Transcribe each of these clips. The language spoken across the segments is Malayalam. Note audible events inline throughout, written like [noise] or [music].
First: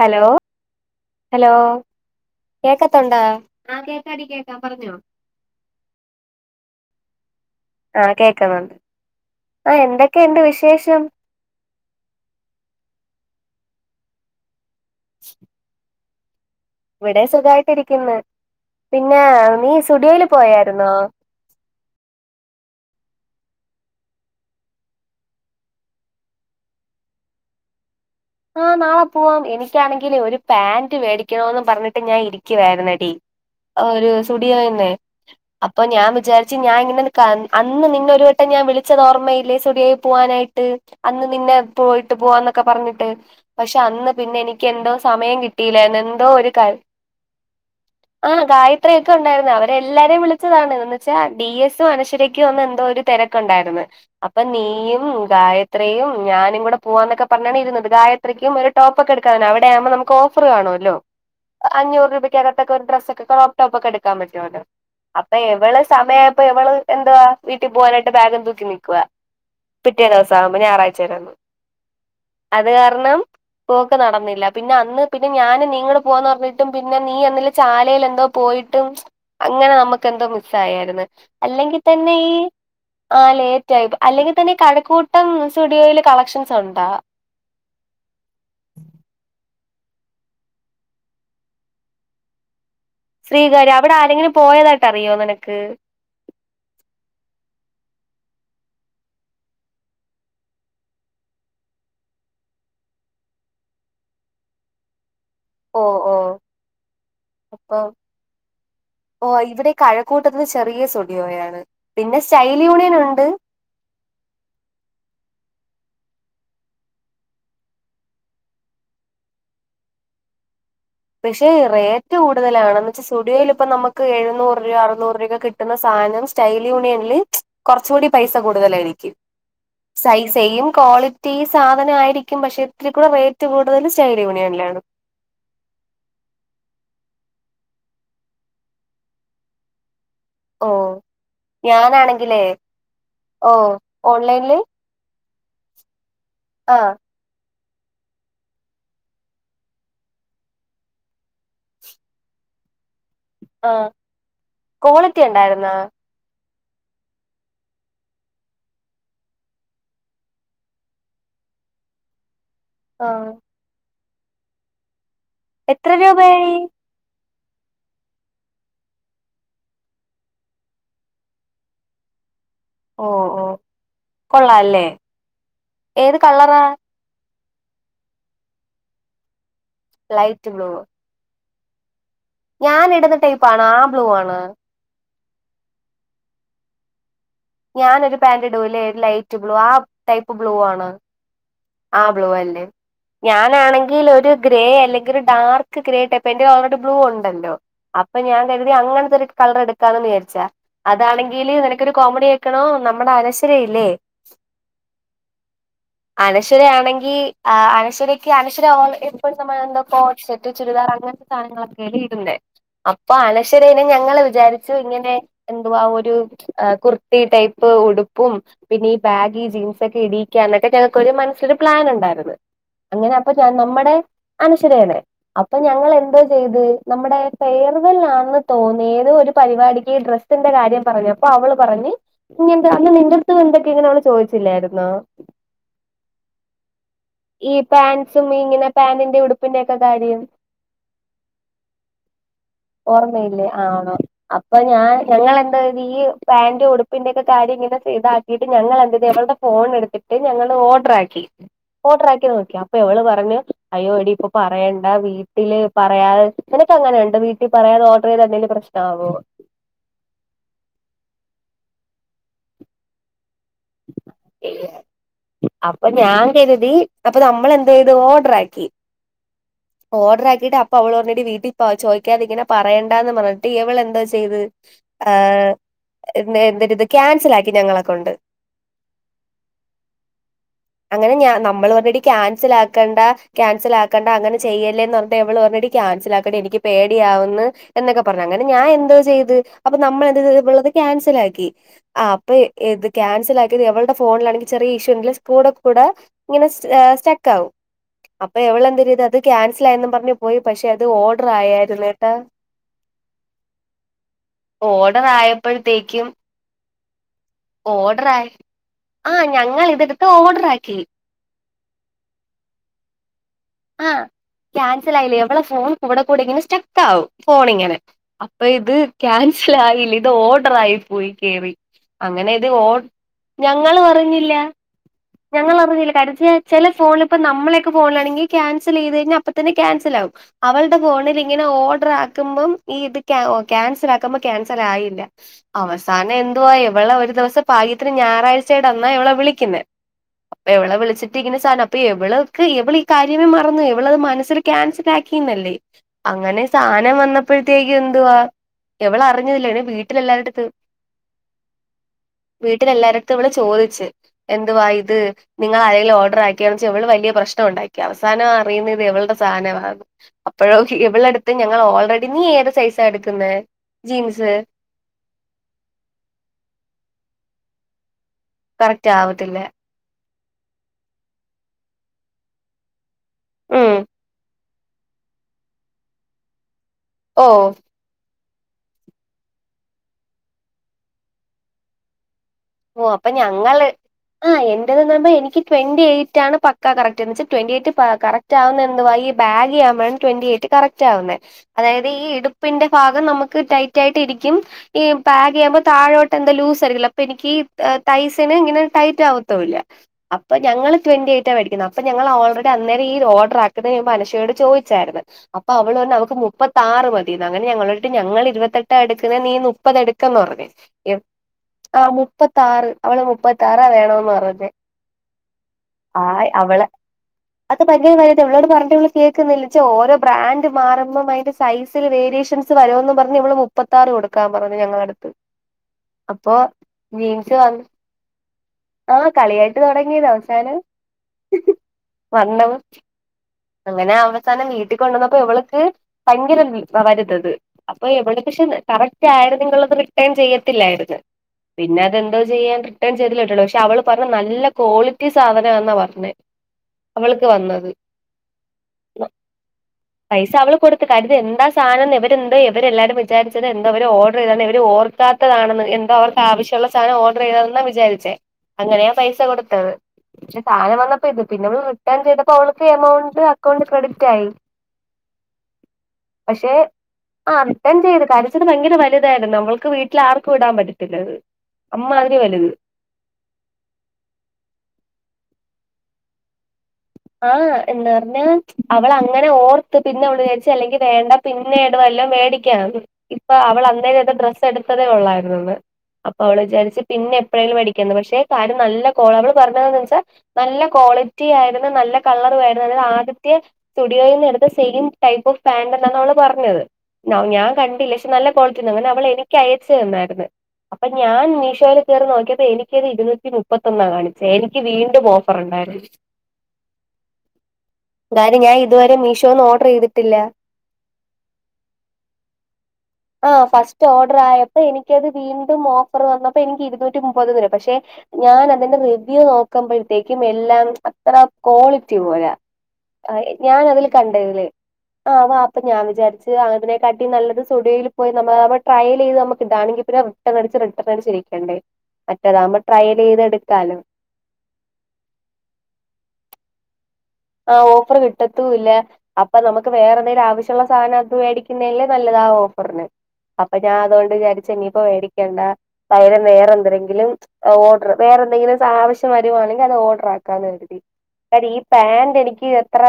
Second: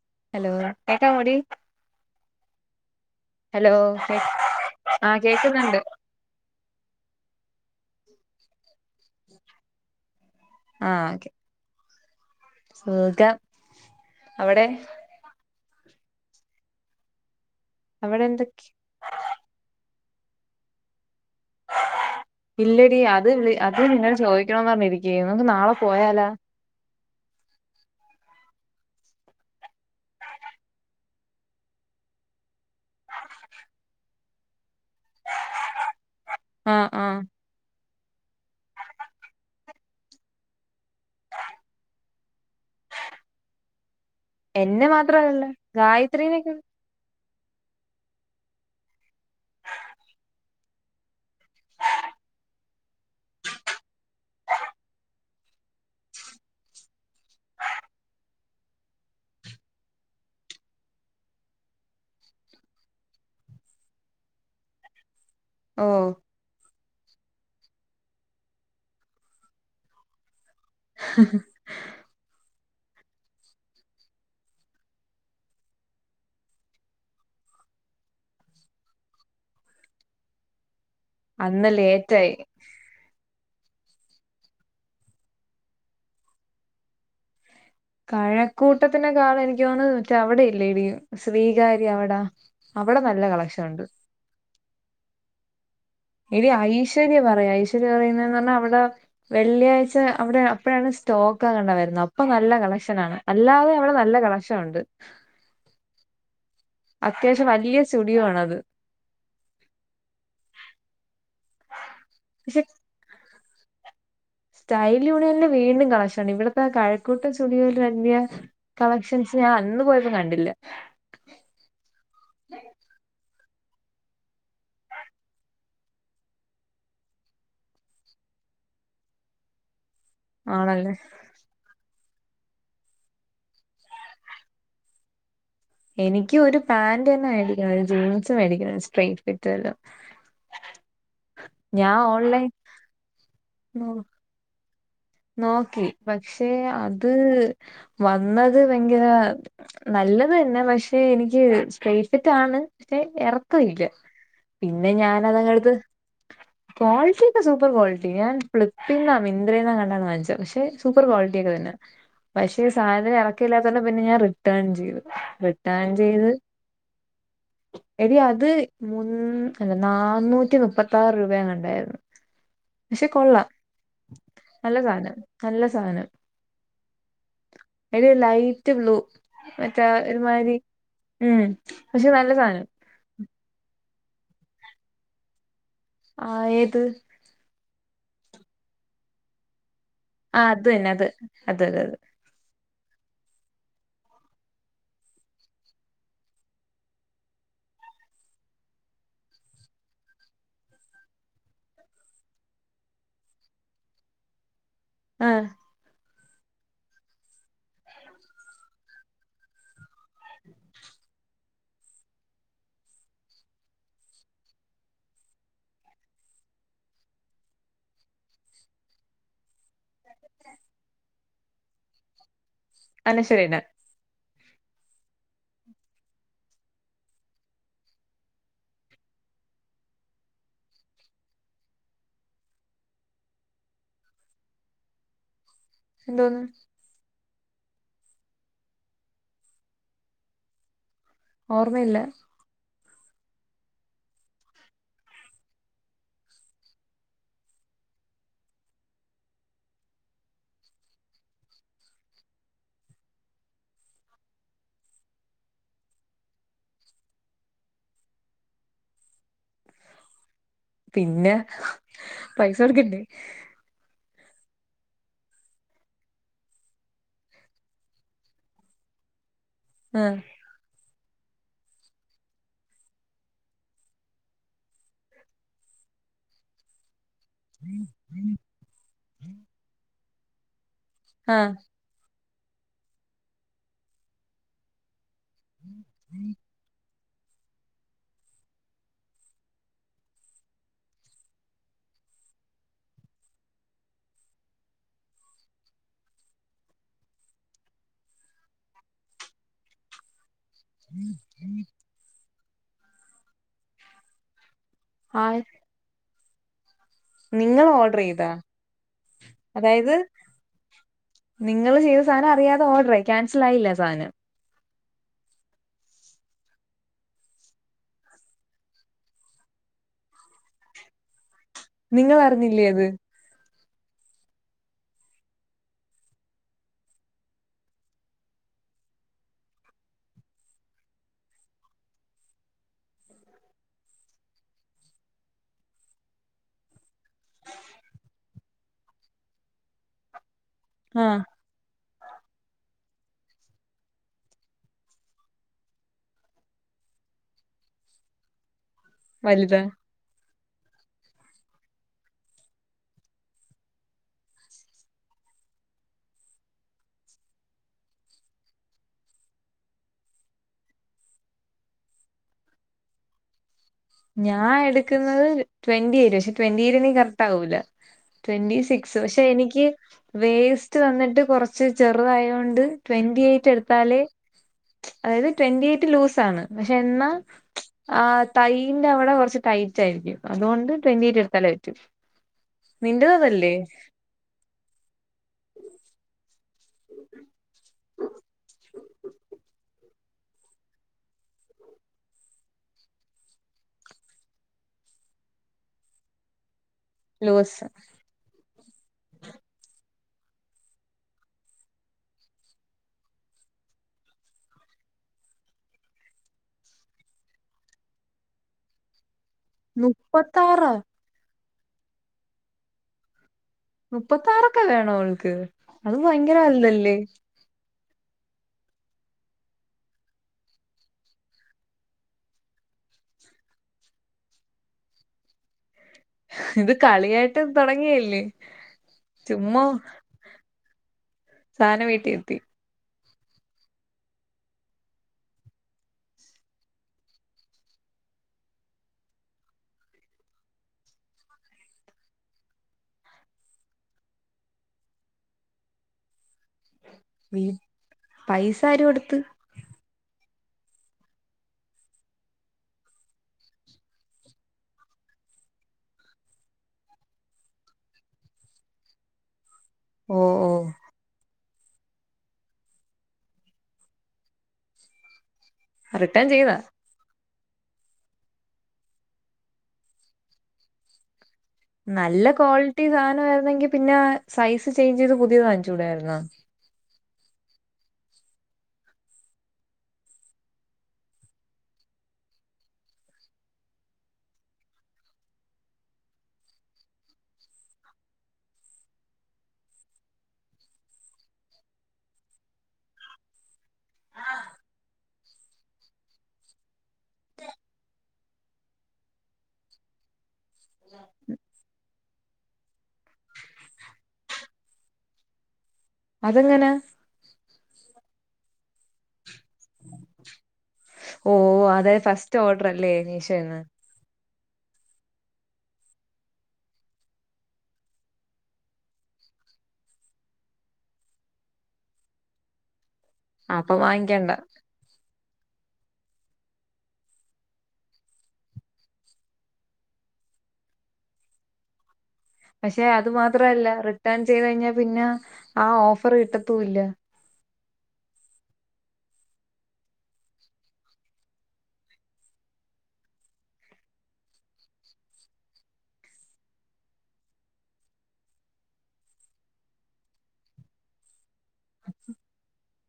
ഹലോ കേക്കാൻ കൂടി ഹലോ കേക്കത്തൊണ്ടാ ആഹ് കേക്കാടി കേക്കാ പറഞ്ഞോ ആഹ് കേക്കുന്നണ്ട് ആഹ് കേക്കുന്നെണ്ട് ആഹ് എന്തൊക്കെയെണ്ട് ആ വിശേഷം ഓക്കെ സുഖം അവിടെ [inaudible] ഇവിടേം സുഖായിട്ടിരിക്കുന്നു അവിടെ എന്തൊക്കെ പിന്നെ നീ സുഡിയോല് പോയാരിന്നോ ഇല്ലടി അത് അത് നിന്നോട് ചോദിക്കണോന്ന് പറഞ്ഞിരിക്കേര്ന്നു നമുക്ക് നാളെ പോയാലാ ആ നാളെ പോവാം എനിക്കാണെങ്കില് ഒരു പാൻറ്റ് മേടിക്കണോന്ന് പറഞ്ഞിട്ട് ഞാൻ ഇരി ക്കുവായിരുന്നടീ ഒരു സുടിയോയിന്നെ അപ്പൊ ഞാൻ വിചാരിച്ച് ആ ഞാൻ ആ ഇങ്ങനൊന്ന് കൺ അന്ന് നിന്നൊരു വട്ടം ഞാൻ വിളിച്ചത് ഓർമ്മയില്ലേ സുടിയോയി പോവാനായിട്ട് അന്ന് നിന്നെ പോയിട്ട് പോവാന്നൊക്കെ പറഞ്ഞിട്ട് പക്ഷെ അന്ന് പിന്നെ എനിക്ക് എന്നെ എന്തോ സമയം മാത്രല്ല കിട്ടിയില്ലാരുന്ന് എന്തോ ഒരു ഗായത്രീനൊക്കെ കാ ആഹ് ഗായത്രിയൊക്കെ ഉണ്ടായിരുന്നു അവരെല്ലാരേം വിളിച്ചതാണ് എന്ന് വെച്ചാ ഡി എസ്സും അനശ്വരയ്ക്കും അന്ന് എന്തോ ഒരു തിര ക്കെണ്ടായിരുന്നു അപ്പൊ നീയും ഗായത്രിയും ഞാനും കൂടെ പോവാന്നൊക്കെ പറഞ്ഞാണ് ഇരുന്നത് ഗായ ത്രിക്കും ഒരു ടോപ്പൊക്കെ എടുക്കാന് അവിടെയാമ്പോ നമുക്ക് ഓഫർ കാണുവല്ലോ അഞ്ഞൂറ് രൂപക്ക്ക്കകത്തൊക്കെ ഒരു ഡ്രസ് ഒക്കെ ക്രോപ് ടോപ്പൊക്കെ എടുക്കാൻ പറ്റുവല്ലൊ അപ്പ എവള് ഓ സമയാ യപ്പ എവള് എന്ത്‌വാ വീട്ടി പോവാനായിട്ട് ബാഗും തൂക്കി നിക്കുവാ പിറ്റേ ദിവസാവുമ്പോ ഞായറാഴ് ച്ചേടന്ന് അത് കാരണം പോക്ക് നടന്നില്ല പിന്നെ അന്ന് പിന്നെ ഞാൻ നീയുംകുടെ പോവാന്ന് പറഞ്ഞിട്ടും പിന്നെ നീ അന്ന്ല്ലെ ചാലയിൽ എന്തോ പോയിട്ടും അങ്ങനെ നമ്മക്ക് എന്തോ മിസ്സായാരുന്നു അന്ന് അല്ലെങ്കി തന്നെ ലേറ്റായി ഈ ആ ലേറ്റ് ആയി് അല്ലെങ്കി തന്നെ കഴക്കൂട്ടം സ്റ്റുഡിയോയിൽ കളക്ഷൻസ് ഉണ്ടോ കഴക്കൂട്ടത്തിനേകാള് എനിക്ക് ക്ക് തോണ് അവിടെയില്ലേ എടീ സ്വീകാര്യ അവിടാ അവിടെ നല്ല കളക്ഷൻ ഉണ്ട് ശ്രീകാര്യംഅവിടെ ആരെങ്കിലും പോയതായിട്ട് അറിയോ നിനക്ക് എടീ ഐശ്വര്യ പറയഐശ്വര്യം പറയുന്നതന്ന് പറഞ്ഞാഅവിടെ വെള്ളിയാഴ്ച അവിടെ അപ്പഴാണ് സ്റ്റോക്ക് കണ്ട വരുന്നത് അപ്പൊ നല്ല കളക്ഷനാണ് അല്ലാതെ അവിടെ നല്ല കളക്ഷനുണ്ട് ഓ ഓ അത്യാവശ്യം അപ്പൊ വലിയ സ്റ്റുഡിയോ ആണത് ഓ ഇവിടെ കഴക്കൂട്ടത്ത് ചെറിയ സ്റ്റുഡിയോയാണ് പിന്നെ പക്ഷെ സ്റ്റൈൽ യൂണിയൻ ഉണ്ട് സ്റ്റൈൽ യൂണിയനി വീണ്ടും കളക്ഷണ്ട്‌ ഇവിടത്തെ കഴക്കൂട്ടം സ്റ്റുഡിയോല് അന്യ കളക്ഷൻസ് ഞാ അന്ന് പോയപ്പോ കണ്ടില്ല പക്ഷേ റേറ്റ് കൂടുതലാണ് എന്ന് വെചാൽ സുഡിയോയിൽ ഇപ്പൊ നമുക്ക് എഴുന്നൂറ് രൂഅ അറുന്നൂറ് രൂഅ കി കിട്ടുന്ന സാനം സ്റ്റൈൽ യൂണിയനില് കുറച്ചുകൂടി പൈസ കൂടുതലായിരിക്കും സൈ സെയിം ആണല്ലേ ക്വാളിറ്റീസ് സാധന ആയിരിക്കും പക്ഷെ ഇത്തിരി കൂടെ റേറ്റ് കൂടുതൽ സ്റ്റൈൽ യൂണിയനിലാണ് എനിക്ക് ഒരു പാന്റ് തന്ന മേടിക്കണം ഒരു ജീൻസും മേടിക്കണം സ്‌ട്രെയ്റ്റ് ഫിറ്റ് വല്ലോ ഓ ഞാനാണെങ്കിലേ ഓൺലൈൻ ഓ നോ ഓൺലൈനില് നോക്കി പക്ഷെ ആ അത് വന്നത് വയങ്കര നല്ലത് തന്നെ പക്ഷെ എനിക്ക് സ്ട്രയ്റ്റ് ഫിറ്റാണ് പക്ഷെ ആ എറക്കഇല്ല പിന്നെ ക്വാളിറ്റി ഞാനതങ്ങെടുത്ത് ഉണ്ടായിരുന്നാ ക്വാളിറ്റിക്കെ സൂപ്പർ ക്വാളിറ്റി ഞാൻ ഫ്ലിപ്പിന്നാ മിന്ദ്രന്നാ ണ്ണം വാങ്ങിച്ച പഷേ സൂപ്പറ് ക്വാളിറ്റി ഒക്കെ തന്നാ പഷേ ആ സാധനം ഇറക്കില തന്നെ പിന്നെ ഞാൻ റിട്ടേൺ ചെയ്ത് റിട്ടേൺ എത്ര ചെയ്ത് രൂപയായി എടി അത് മുന് അല്ല നാന്നൂറ്റി മുപ്പത്താറ് രൂപഅങ്ങാണ്ടാര്ന്ന് പഷേ ഓ ഓ കൊള്ളാം നല്ല കൊള്ളാല്ലേ സാധന നല്ല സാധനം ഏത് കളറാ ഒരു ലൈറ്റ് ബ്ലൂ മറ്റേ ലൈറ്റ് ഒരുമാരി ബ്ലൂ ഉം പക്ഷെ നല്ലസാ ഞാൻ ഇടുന്ന ടൈപ്പ്‌ ആണ ആ ബ്ലൂ ആണ ആഹ് ഏത് ഞാനൊരു പാന്റ് ഇടൂലേ ലൈറ്റ് ബ്ലൂ ആ ടൈപ്പ് ആ ബ്ലൂ അത് ആണ തന്നെ അത് അത് ബ്ലൂ അല്ലേ ഞാനാണെങ്കിൽ ഒരു ഗ്രേ അല്ലെങ്കി ഒരു ഡാർക്ക് ഗ്രേ ടെപ്പ്‌ എന്റെ ഓൾറെഡി ബ്ലൂ ഒണ്ടല്ലോ അപ്പൊ ഞാൻ കരുതി അങ്ങനത്തൊരു കളർ എടുക്കാന്ന് വിചാരിച്ചാ അതാണെങ്കില് നിനക്കൊരു കോമഡി കേക്കണോ നമ്മുടെ അനശ്വരയില്ലേ ആഹ് അനശ്വരയാണെങ്കി ആ അനശ്വരയ്ക്ക് അനശ്വര ആൾ എപ്പോഴ് നമ്മട്ത്ത് എന്തോ കോഡ് സ്സെറ്റ് ചുരിദാർ അങ്ങനത്തെ സാനങ്ങളൊക്കെ ആടി ഇടുന്നെ അപ്പൊ അനശ്വരെനെ ഞങ്ങള് വിചാരിച്ചു ഇങ്ങനെ എന്തുവാ ഒരു കുർത്തി ടൈപ്പ് ഉടുപ്പും പിന്നെ ഈ ബാഗീ ജീൻസ് ഒക്കെ ഇടീക്കന്നൊക്കെ ഞങ്ങ ക്കൊരു മനസ്സിലൊരു പ്ലാൻ ഉണ്ടാരുന്നു അങ്ങനെ അപ്പൊ ഞാൻ അനശ്വരേന നമ്മടെ അനശ്വരേനെ അപ്പൊ ഞങ്ങൾ എന്തോ ചെയ്ത് നമ്മുടെ പെയർ തന്നാന്ന് തോന്നി ഏതോ ഒരു പരിപാടിക്ക് ഡ്രസ് സ്സിന്റെ കാര്യം പറഞ്ഞു അപ്പൊ അവള് പറഞ് ഇങ്ങന്തെ അന്ന് നിന്റടുത്ത് എന്തൊക്കെ ഇങ്ങനെ അവള് ചോദിച്ചില്ലാരുന്നോ എന്തോന്ന് ഈ പാൻസും ഇങ്ങനെ പാന്റിന്റെ ഉടുപ്പിന്റെ ഒക്കെ കാര്യം ഓർമ്മയില്ല ഓർമ്മയില്ലേ ആഹ് ആണൊ അപ്പൊ ഞാൻ ഞങ്ങള് എന്തോ യ്ത് ഈ പാന്റ് ഉടുപ്പിന്റെ ഒക്കെ കാര്യം ഇങ്ങനെ ചെയ്താൽ വീട് ഞങ്ങൾ എന്തോ ചെയ്ത് ഇവള്ടെ ഫോൺ എടുത്തിട്ട് ഞങ്ങള് ഓർഡർ ആക്കി ഓഡറാക്കി നോക്കി അപ്പൊ ഇവള് പറഞ്ഞ് അയ്യോ എടി ഇപ്പൊ പറയണ്ട വീട്ടില് പറയാതെ നിനക്ക് അങ്ങനെ ണ്ടൊ വീട്ടി പറയാതെ ഓർഡർ ചെയ്ത എന്തെലും പ്രശ്നാവോ പിന്നെ പൈസ കൊടുക്കണ്ടെ ഏ അപ്പൊ ഞാൻ കരുതി അപ്പൊ നമ്മളെന്തെയ്ത് ഓഡർ ആക്കി ആ ഓഡർ ആക്കിട്ട് അ അപ്പ അവള് പറഞെടി വീട്ടി പ ചോദിക്കാതിങ്ങനെ പറയണ്ടാന്ന് പറഞ്ഞിട്ട് ഇവള് എന്തോചെയ്ത് ആ എന്തര് ഇത് ക്യാൻസലാക്കി ഞങ്ങളെകൊണ്ട് അങ്ങനെ ഞാ ആ നമ്മള് പറഞ്ഞടി ക്യാൻസല് ആക്കണ്ട ക്യാൻസല് ആക്കണ്ട അങ്ങനെ ചെയ്യല്ലേന്ന് എവള് പറഞ്ഞ് ടി ക്യാൻസലാക്കെടി എനിക്ക് പേടിയാവ്ന്ന് എന്ന്ക്കെ പറഞ്ഞ് അങ്ങനെ ഞാഎന്തോചെയ്ത് അപ്പൊ നമ്മളത് [unintelligible] ഇവളത് ക്യാൻസലാക്കി ആ പ്പ ഏത് ക്യാൻസല് ആക്കിയത് ഇവൾടെ ഫോണിലാണെങ്കി ചെറിയ ഇഷുങ്കിലും കൂടെ കൂടെ ഇങ്ങനെ ഏ സ്റ്റക്ക് ആവും അപ്പാ ഇവള് എന്തരെയ്ത് അത് ക്യാൻസലായെന്നും പറഞ്ഞ് പോയി പക്ഷെ അത് ഓർഡറ് ആയാര്ന്നേട്ടാ ഓ ആ ഓടറായപ്പഴ്ത്തേക്കും നിങ്ങൾ ഓർഡറെയ്താ ആയി ആ ഞങ്ങൾ അതായത് ഇതെടുത്ത് ഓർഡർ ആക്കി നിങ്ങള് ചെയ്ത സാനം അറിയാതെ ഓർഡറായി ക്യാൻസലായില്ല സാനം ക്യാൻസലായില്ല ഇവള ഫോൺ കൂടെ കൂടെ ഇങ്ങനെ സ്റ്റക്കാവും ഫോണിങ്ങനെ അപ്പ ഇത് ക്യാൻസൽ ആയില്ല ഇത് ഓർഡർ ആയി പോയി കേറി നിങ്ങൾ അങ്ങനെ ഇത് ഓ അറിഞ്ഞില്ലേ അത് ഞങ്ങളും അറി ഞ്ഞില്ലാ ഞങ്ങള് അറിഞ്ഞില്ല കരിച്ച് ചെല ഫോണിലിപ്പൊ നമ്മളെക്കെ ഫോണിലാണെങ്കി ക്യാസലീത് കയ്ഞ്ഞാ അപ്പ തന്നെ ക്യാൻസലാവും അവൾടെ ഫോണില് ഇങ്ങനെ ഓർഡർ ആക്കുമ്പോ ഈ ഇത് ക്യാ ക്യാൻസല് ആക്ക്മ്പോ ക്യാൻസലായില്ല അവസാനം എന്തുവാ ഇവളെ ഒര് ദിവസം പാഗ്യത്തിന് ഞായറാഴ്ച്ചേ ട ന്നാ ഇവളെ വിളിക്ക്ന്നെ ഇവളെ വിളിച്ചിട്ട് ആഹ് ഇങ്ങനെ സാനം അപ്പാ ഇവള്ക്ക് ഇവള് ഈ കാര്യമേ മറന്നോയി ഇവളത് മനസ്സില് ക്യാൻസലാക്കിന്നല്ലേ അങ്ങനെ സാനം വന്നപ്പഴ്ത്തേക്ക് എന്തുവാ എവള അറിഞ്ഞതല്ല വലുതാ വീ ട്ട്ലെല്ലാര്ട്ത്ത് വീട്ടിലെല്ലാര്ട്ത്തും ഇവള് ചോദിച്ച് എന്തുവാ ഇത് നിങ്ങളാരേലും ഓർഡറാക്കിയാണ്‌ച്ച് ഇവള് വലിയ പ്രശ്നം ഉണ്ടാ ക്കി അവസാന അറിയുന്നഇത് ഇവൾടെ സാധനവാന്ന് അപ്പഴും ഇവളട്ത്ത് ഞങ്ങള് ഓൾറെഡി നീ ഏത് സൈസാ എട്ക്ക്ന്നേ ഞാൻ എട്ക്ക്ന്നത് ട്വന്റിരെ പക്ഷെ ട്വന്റിരെ എനിക്ക് കറക്റ്റ് ആകൂല ട്വന്റി കറക്റ്റ് സിക്സ് പക്ഷെ ആവത്തില്ല എനിക്ക് വേസ്റ്റ് വന്നിട്ട് കൊറച്ച് ചെറ്തായോണ്ട് ട്വന്റി എയ്റ്റ് ഉം എട്ത്താലേ അതായത് ട്വന്റി എയ്റ്റ് ലൂസ് ആണ് പക്ഷെ എന്നാ ഓ ആ കൈ - ന്റെ അവടെ കൊർച്ച് ടൈറ്റായിരിക്കും അതൊണ്ട് ട്വന്റി എയ്റ്റ് എട്ത്താലേ പറ്റൂ നിന്റെത് അതല്ലേ ആ്എന്റെതന്നറയുബോ എനിക്ക് ട്വന്റി എയ്റ്റ് ആണ് പക്ക് ക്ക കറക്റ്റ് എന്ന് വെച്ച ട്വന്റി എയ്റ്റ് കറക്റ്റ് ആവുന്ന എന്തുവാ ഈ ബാഗിയാവുമ്പ വുമ്പഴ് ട്വന്റി എയ്റ്റ് കറക്റ്റ് റ്റാവുന്നേ അതായത് ഈ ഇടുപ്പിന്റെ ഭാഗം നമ്മക്ക് ടൈറ്റായിട്ട് ഇരിക്കും ഈ പാഗീയാമ്പോ താഴോട്ട് എന്താ ലൂസ് ആയിരിക്കല്ലോ അപ്പ എനിക്ക് ലൂസ് സൈസിനു സ്ന് ഇങ്ങനെ ടൈറ്റ് ആവത്തുല്ലാ അപ്പ ഞങ്ങള് ട്വന്റി എയ്റ്റാ വേടിക്ക്ന്ന് അപ്പ ഞങ്ങളാ ഓൾറെഡി അന്നേരം ഓർഡർ ആക്കുംന്നേന് മുൻപ് അനഷ്യ യോട് ചോയിച്ചാര്ന്ന അപ്പ അവളരഞ്ഞു അവക്ക് മുപ്പത്താറ് മതീന്ന് അങ്ങനെ ഞങളേട്ട് ഞങ്ങള് ഇര് വത്തെട്ടാ എട്ക്ക്ന്നെ നീ മുപ്പത് എട്ക്കന്ന് പറഞ്ഞ് മുപ്പത്താറാ ആ മുപ്പത്താറ് അവള് മുപ്പ ത്താറാ വേണന്ന് പറഞ്ഞ് മുപ്പത്താറൊക്കെ വേണോ അവൾക്ക് അത് ആ ഭയങ്കര അവളെ വലുതല്ലേ അത് ഭയങ്കര വൽത് ഇവളോട് പറഞ്ഞട്ട് ഇവള് കേക്ക്ന്നില്ലച്ച ഓരോ ബ്രാന്റ് മാർമ്പോ മയിന്റെ സൈസില് വേരിയേഷൻ സ് വരോന്ന് പറഞ്ഞ് ഇവള് മുപ്പത്താറ് കൊടുക്കാൻ പറഞ്ഞ് ഞങ്ങളട്ത്ത് അപ്പൊ ഇത് ജീൻസ് കളിയായിട്ട് വന്ന് തൊടങ്ങിയല്ലേ ആ കളിയായിട്ട് തൊടങ്ങിയത് അവസാനം സാധനം വീട്ടിൽ എത്തി വണം അങ്ങനെ അവസാനം വീട്ടീ കൊണ്ടന്നപ്പോ ഇവള്ക്ക് ഭയങ്കര വീ വരതത് അപ്പൊ ഇവള്തേഷം കറക്റ്റ് ആയര്ന്ന് നിങ്ങളത് റിട്ടേൺ ചെയ്യത്തില്ലായിര്ന്ന് പിന്നെ അതന്തൊ ചെയ്യാ റിട്ടേൺ ചെയ്തല്ലാറ്റോ പക്ഷെ അവള് പറഞ്ഞ് നല്ല ക്വാളിറ്റി സാധനാന്നാ പറഞ്ഞ് അവൾക്ക് വീ വന്നത് പൈസ ആര് കൊടുത്ത് പൈസ അവള് കൊട്ത്ത് കാര്യത് എന്താ സാനംന്ന് ഇവരെന്ത ഇവരെല്ലാരും വിചാരിച്ചത് എന്താ ഇവര് ഓർഡറ് ചെയ്താർന്ന് ഇവര് ഓ പത്തതാണന്ന് എന്താ ഓർക്ക്വശ്യമുള്ള സാനം ഓർഡർ യ്തന്നാ വിചാരിച്ചേ അങ്ങനെയാ പൈസ കൊടുത്തത് ഓ പക്ഷെ ഓ സാനം വന്ന പിത്പിന്നെ അവള് റിട്ടേൺ ചെയ്തപ്പോ അവൾക്ക് എമൗണ്ട് അക്കൗണ്ട് ക്രെഡിറ്റ് ആയി റിട്ടേൺ പക്ഷെ ചെയ്താ ആ റിട്ടേൺ ചെയ്ത് കരച്ചത് ഭയങ്കര വലുതായിരുന്നു നമ്മൾക്ക് വീട്ടിൽ ആർക്കും ഇടാൻ പറ്റത്തില്ലത് നല്ല ക്വാളിറ്റി സാധന ആയിരുന്നെങ്കി പിന്നെ സൈസ് ചേഞ്ച് ചെയ്ത് പുതിയത് വാങ്ങിച്ചുടരുന്നോ ആഹ് എന്ന് പറഞ്ഞാ അവളങ്ങനെ ഓർത്ത് പിന്നെ അവള് വിചരിച്ച അല്ലെങ്കി വേണ്ട പിന്നെ ട് തെല്ലാം വേടിക്കാം ഇപ്പൊ അവൾ അന്നേത്തെ ഡ്രസ് എടുത്തതേ ഉള്ളായിരുന്നുന്ന് അപ്പൊ അവള് വിചാരിച്ച് പിന്നെ എപ്പോഴെങ്കിലും മേിക്കുന്നത് പക്ഷേ കാര്യംല്ല കോ അവള് പറഞ്ഞതന്ന് വെച്ചാൽ നല്ല ക്വാളിറ്റി ആയിരുന്നു നല്ല കളറു ആയിരുന്നു ആദ്യത്തെ സ്റ്റുഡിയോയിൽ നിന്ന് എടുത്ത സെയിം ടൈപ്പും പാന്റന്നന്നോള് പറഞ്ഞത് ഞാവ് ഞാൻ കണ്ടില്ല ക്ഷെ നല്ല ക്വാളിറ്റിന്ന് ങ്ങനെ അവള് എനിക്ക് അയച്ച്തന്നായിരുന്ന്അപ്പ ഞാൻ മീഷോല് യർ നോക്കിയപ്പോ എനിക്കരു ഇരുന്നൂറ്റി മുപ്പത്തൊന്നാ കാണിച്ചേ എനിക്ക് വീണ്ടും ഓഫർ ഉണ്ടായിരുന്നു അതെങ്ങനാ ന്തായാലുംഞാൻ ഇതുവരെ മീഷോന്ന്ഓ ഓ അതെഫസ്റ്റ് ഓർഡർല്ലേ മി ആഹ് ഷോന്ന് ഫസ്റ്റ് ഓർഡർ ആയപ്പോ എനിക്കത് വീണ്ടും ഓഫർ വന്നപ്പോ എനിക്ക് ഇരുന്നൂറ്റി മുപ്പത് വരെ പക്ഷെ ഞാൻ അതിന്റെ റിവ്യൂ നോക്കുമ്പോഴത്തേക്കും എല്ലാം ഒരാ ക്വാളിറ്റി പോര അപ്പൊ ഞാനതില് വാങ്ങിക്കണ്ട കണ്ടേല് ആഹ് വപ്പ ഞാൻ വിചാരിച്ച് അതിനെ കാട്ടി നല്ലത് സുഡിയോയിൽ പോയി നമ്മ അവ ട്രൈ ചെയ്ത് നമക്ക ഇതാണെങ്കി പിന്നെ ട്ടടച്ച് റിട്ടേൺ അടിച്ചിരിക്കണ്ടേ മറ്റതാകുമ്പോ പക്ഷെ ട്രയല് അത് യ്ത് മാത്രല്ല എടുക്കാലോ റിട്ടേൺ ചെയ്ത് കഴിഞ്ഞാൽ പിന്നെ ആ ഓഫർ കിട്ടത്തുല്ല ആഹ് ഓഫറ് കിട്ടത്തൂല്ല അപ്പം നമുക്ക് വേറെ എന്തെങ്കിലും ആവശ്യള്ള സാധനം അത് വേടിക്കുന്നതില് നല്ലതാ ഓഫറിന് അപ്പൊ ഞാൻ അതുണ്ട് വിചാരിച്ച് ഇനിയിപ്പോ മേടിക്കണ്ട പകരം വേറെ എന്തെങ്കിലും ഓർഡർ വേറെ എന്തെങ്കിലും ആവശ്യം വരുവാണെങ്കിൽ അത് ഓർഡർ ആക്കാന്ന് കരുതി കാര ഈ പാൻറ് എനിക്ക് എത്ര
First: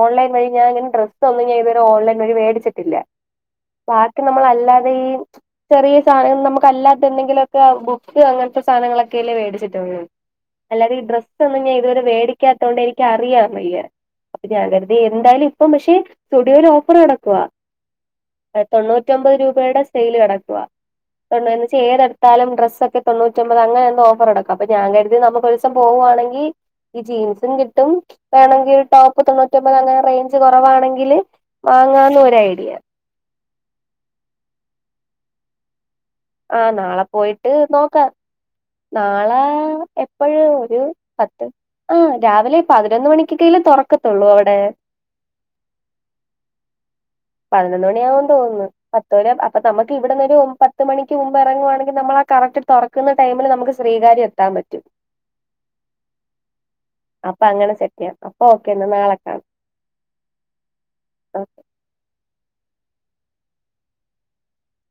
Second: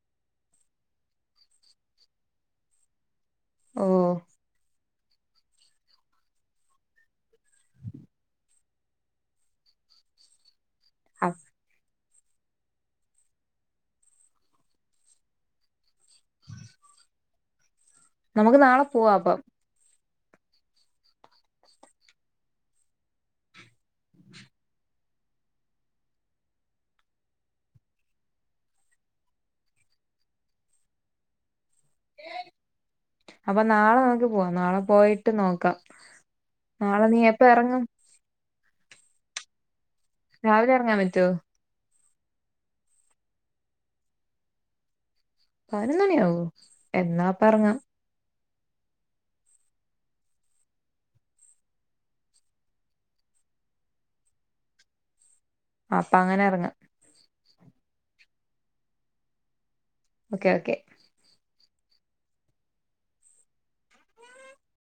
ഓൺലൈ വിഞൻ ഇങ്ങനെ ഡ്രസ്സ് ഒന്നും ഞാൻതുവരെ ഓൺലൈൻ വഴി മേടിച്ചിട്ടില്ല ഓ ബാക്കി നമ്മളല്ലാതെ ഈ ചെറിയ സാധനങ്ങ നമുക്ക് അല്ലാത്ത എന്തെങ്കിലുമൊക്കെ ബുക്ക് അങ്ങനത്തെ സാധനങ്ങളൊക്കെല്ലേ മേടിച്ചിട്ടൊള്ളു അല്ലാതെ ഈ അ- ഡ്രസ്സ് ഒന്നുംഞാ ഇതുവരെ വേടിക്കാത്തോണ്ട് എനിക്ക് അറിയാം വയ്യ അപ്പ ഞാ കരുതിഎന്തായാലും ഇപ്പ പഷ സുഡിയോല് ഓഫറ് നടക്കുവാ നമുക്ക് നാളെ പോവാ തൊണ്ണൂറ്റൊമ്പത് അപ്പം രൂപയുടെ സെയിൽ കടക്കുവാ [unintelligible] ഏതടുത്താലും ഡ്രസ് ഒക്കെ തൊണ്ണൂറ്റമ്പത് അങ്ങനെ ഓഫറടക്കം അപ്പൊ ഞാൻ കരുതി നമുക്കൊരുസം പോവാണെങ്കി ഈ ജീൻസും കിട്ടും വേണങ്കിൽ ടോപ്പ് തൊണ്ണൂറ്റിമ്പത് അങ്ങനെ റേഞ്ച് കുറവാണെങ്കില് വാങ്ങാന്ന് ഒരു ഐഡിയ അപ്പൊ നാളെ നമ്മുക്ക് പോവാം നാളെ പോയിട്ട് നോക്കാം ആഹ് നാളെ നീ എപ്പ പോയിട്ട് എറങ്ങും നോക്കാം നാളെ എപ്പോഴ് രാവിലെ ഒരു എറങ്ങാൻ പറ്റുവോ പത്ത് ആ് രാവിലെ പതിനൊന്ന് മണിക്കൊക്കെ തുറക്കത്തുള്ളൂ അവിടെ പത് നൊന്ന് മണി ആവോ എന്നാ എറങ്ങാം പതിനൊന്ന് മണിയാവും തോന്ന്ന്ന് പത്ത് മണിയാവും അപ്പൊ നമുക്ക് ഇവിടുന്നൊരു പത്ത് മണിക്ക് മുമ്പ് എറങ്ങ്യാണെങ്കിൽ നമ്മളാ കറക്റ്റ് തൊറ ക്കുന്ന ടൈമില് നമുക്ക് സ്രികാര്യം എത്താൻ പറ്റും അപ്പ അങ്ങനെ ഇറങ്ങാ അപ്പൊ അങ്ങനെ സെറ്റ്യ്യാം അപ്പൊ ഓക്കെ എന്നാ നാളെ കാണാം ഓക്കെ ഓക്കേ ഒ